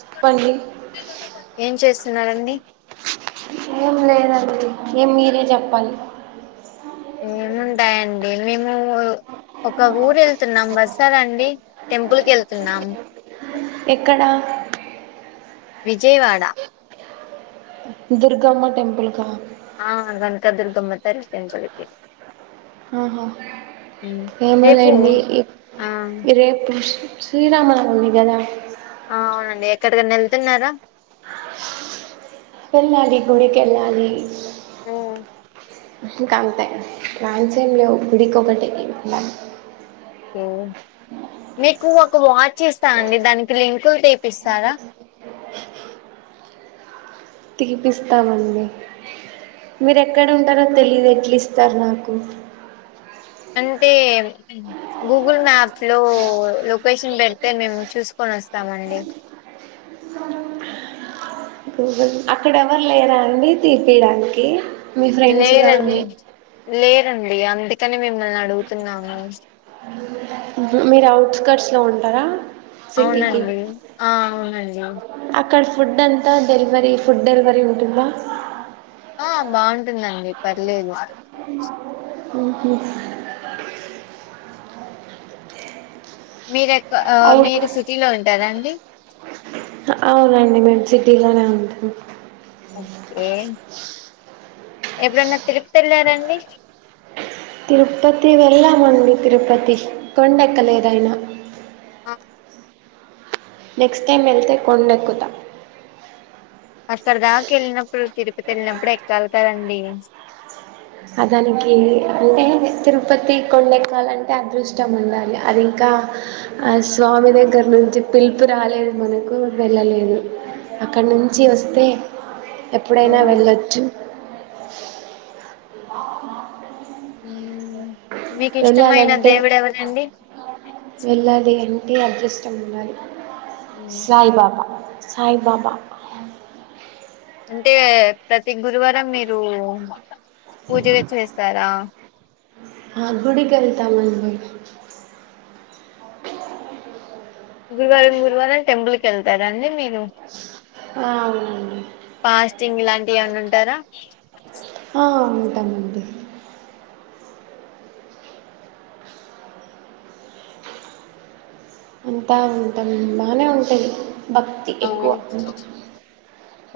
చెప్పండి ఏం చేస్తున్నారండి ఏం లేదండి ఇగ మీరే చెప్పాలి ఏముంటయండి మేము ఒక ఊరు ఏళ్తున్నాం వస్తరాఅండి టెంపుల్ కెళ్తున్నాం ఎక్కడ విజయవాడ దుర్గమ్మ టెంపుల్ కా కనక దుర్గమ్మ తల్లి టెంపుల్ కి ఆహా ఉమ్. రేపు ఏమోలేండి ఆ ఇ రేప్ శ్రీరామనవమి కదా అండ్ ఆ అవునఅండి ఏక్కడికైనేళ్తున్నారా వెళ్ళాలి గుడికెళ్లాలీ ఆహ్ ఇంకా అంతే మాన్సన్ లొ గుడి కొకటే ఏళ్తున్నాం [unintelligible] మీకు ఒక వాచ్ ఇస్తా అండి దానికి లింకులు తిపిస్తారా తీపిస్తామండి మీరు ఎక్కడ ఉంటారో తెలిదు ఎట్లీస్తారు నాకు అంటే గూగుల్ మ్యాప్ లో లొకేషన్ పెడితే మేము చూసుకోన్ స్తామండి అక్కడెవరు లేరా అండి తీపియడానికి మీ ఫ్రెండ్స్ కానీ లేరండి లేర్ రండి అందుకనే మిమ్మల్ని అడుగుతున్నాము మీరు అవుట్స్కర్ట్స్లో ఉంటారా సిటీకి అవునండి ఆ అవునండి అక్కడ ఫుడ్ అంతా డెలివరీ ఫుడ్ డెలివరీ ఉంటుందా అ బావుంటుందండి పర్లేదు మ్ హు మీరు ఎక్క అ అవుట్ మీరు సిటీ లో ఉంటారా అండి అవునండి మేము సిటీలోనే ఉంటాం ఓకే ఎప్పుడన్న తిరూపతేళ్ళారా అండి తిరుపతి వెళ్ళామండి తిరుపతి కొండెక్కలేదైనా ఆ! నెక్స్ట్ టైమ్ వెళ్తే కొండెక్కుతా అక్కడ దాకేళ్ళినప్పుడు తిరుపతి ఎళ్ళినప్పుడు ఎక్కలి కదండీ అ దనికీ అంటే తిరుపతి కొండెక్కాలంటే అదృష్టం ఉండాలి అది ఇంకా ఆ ఆ స్వామి దగ్గర నుంచి పిలుపు రాలేదు మనకు వెళ్ళలేదు అక్కడి నుంచి వస్తే ఎప్పుడైనా అవును. వెళ్ళొచ్చు మ్ వెళ్ళాలంటే వెళ్ళాలి అన్ టే అదృష్టం ఉండాలి హ్మ్. సాయిబాబా సాయిబబా అంటే ప్రతి గురువారం మీరూ పూజగా చేస్తారా అ గుడికెళ్తామండి గురువారం గురువారం టెంపుల్ కెళ్తారా అండి మీ రు ఆ అవునండి ఫాస్టింగ్ లాంటియి ఏమన్న ఉంటారా ఆ ఉంటామండి అంతా ఉంటాం బానే ఉంటాది భక్తి ఆ! ఎక్కువ అంతె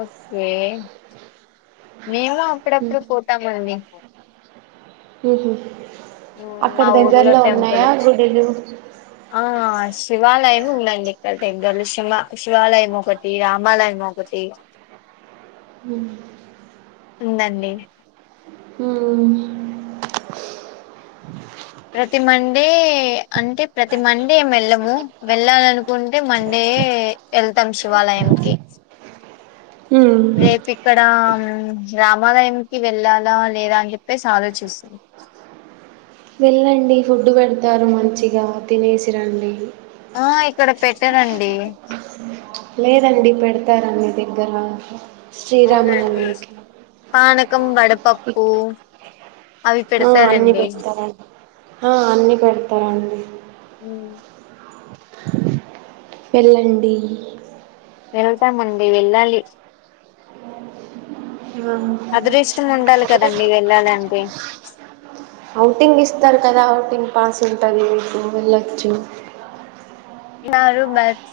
ఓకే మేము ఉమ్, అప్పుడప్పుడు పోతామండి మ్ హు ఉమ్, మా అక్కడ ఊర్లో దగ్గర్లో టెంపుల్ ఉన్నాయా గుడులు ఆ శివాలయం ఉందండి ఇక్కడ్ దగ్గర్లో శివా శివాలయం మొకటి రామాలయం మొకటి హ్మ్ ఉందండి హు మ్ ప్రతి మండే అంటే ప్రతి మండె ఎం వెళ్ళము వెళ్ళాలనుకుంటే మండె డే ఎళ్తాం శివాలయనికి ఉమ్. రేపిక్కడ్ దా మ్ రామాలయంకి వెళ్ళాలా లేదా అని చెప్పేసి ఆలోచిస్తున్ వెళ్ళండి ఫుడ్డ్ పెడతారు మంచిగా తినేసి రండి ఆ ఇక్కడ పెట్టారండి తరన్ని దగ్గర అవునండి శ్రీరామనవమికి పానకం వడపప్పు అవి ఆ అన్ని పెడతారండి పెడతారండి ఆ అన్ని పెడతారండి ఉమ్. వెళ్ళండి వెళ్తామండి వెళ్ళాలి శివమ్ అదృష్టం ఉండాలి కదండి వెళ్ళాలంటే ఔటింగ్ ఇస్తారు కదా ఔటింగ్ పాస్ ఉంటది మీకు వెళ్ళొచ్చు స్తారు బట్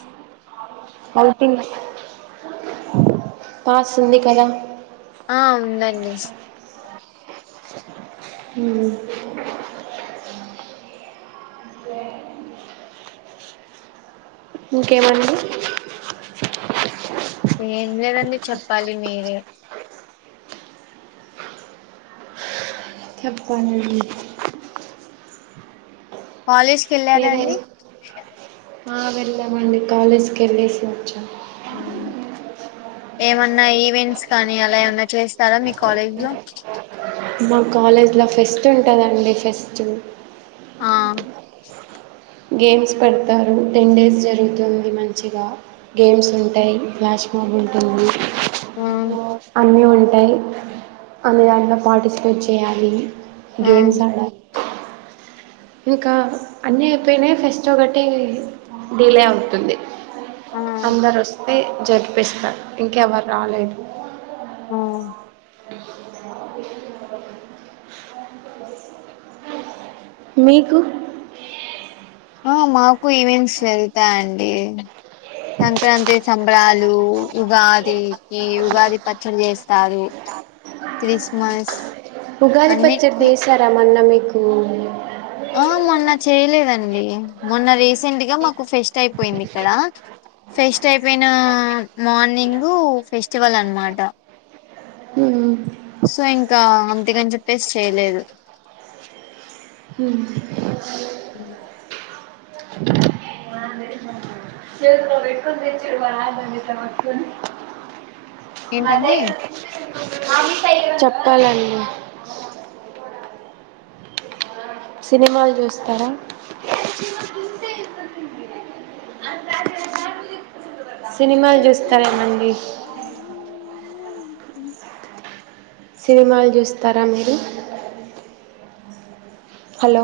ఔటింగ్ పాస్ ఉంది కదా ఆ ఉందండి ఉమ్ ఇంకేమండి ఏం లేదండి చెప్పాలి మీరే [unintelligible] కాలేజ్కి ఎళ్ళారా ఏదై అండీ ఆ వెళ్లామండి కాలేజ్కి ఎళ్ళేసి వచ్చా ఏమన్నా ఈవెంట్స్ కానీ అలా ఏమన్నా చేస్తారా మీ కాలేజ్ లో మా కాలేజ్ల ఫెస్ట్ ఉంటదండి ఫెస్ట్ ఆ గేమ్స్ పెడతారు టెన్ డేస్ జరుగుతుంది మంచిగా గేమ్స్ ఉంటాయి ఫ్లాష్ బాగుంటుంది ఆ అన్నీ ఉంటాయి అన్ని దాంట్లో పార్టిసిపేట్ జెయాలి ఆ గేమ్స్ ఆడలి ఇకా అన్ని ఐపెయినయ్ ఫస్ట్ ఒకటి డిలే అవుతుంది ఆ అందరు అస్ స్తె జరిపిస్తారు ఇంకెవరు రాలేదు ఆ మీకు ఆ మాకు ఈవెంట్స్ జరుగుతాయండి సంక్రాంతి సంబరాలు ఉగాదికి ఉగాది పచ్చడి చేస్తారు క్రిస్మస్ ఉగాది పచ్చడి అన్నిటికి దీశారా మొన్న మీకు ఆ మొన్న చేయలేదండి మొన్న రీసెంట్ గా మాకు ఫెస్ట్ అయి పోయింది ఇక్కడ ఫెస్ట్ అయిపోయిన మార్నింగ్ ఫెస్టివల్ అనమాట ఉమ్ సో ఇంకా అంతకని చెప్పేసి చేయలేదు ఉమ్ అ ఏంటండి చెప్పాలండి సినిమాలు చూస్తారా సినిమాలు చూస్తార ఏమండి సినిమాలు జుస్తారా మీరు హలో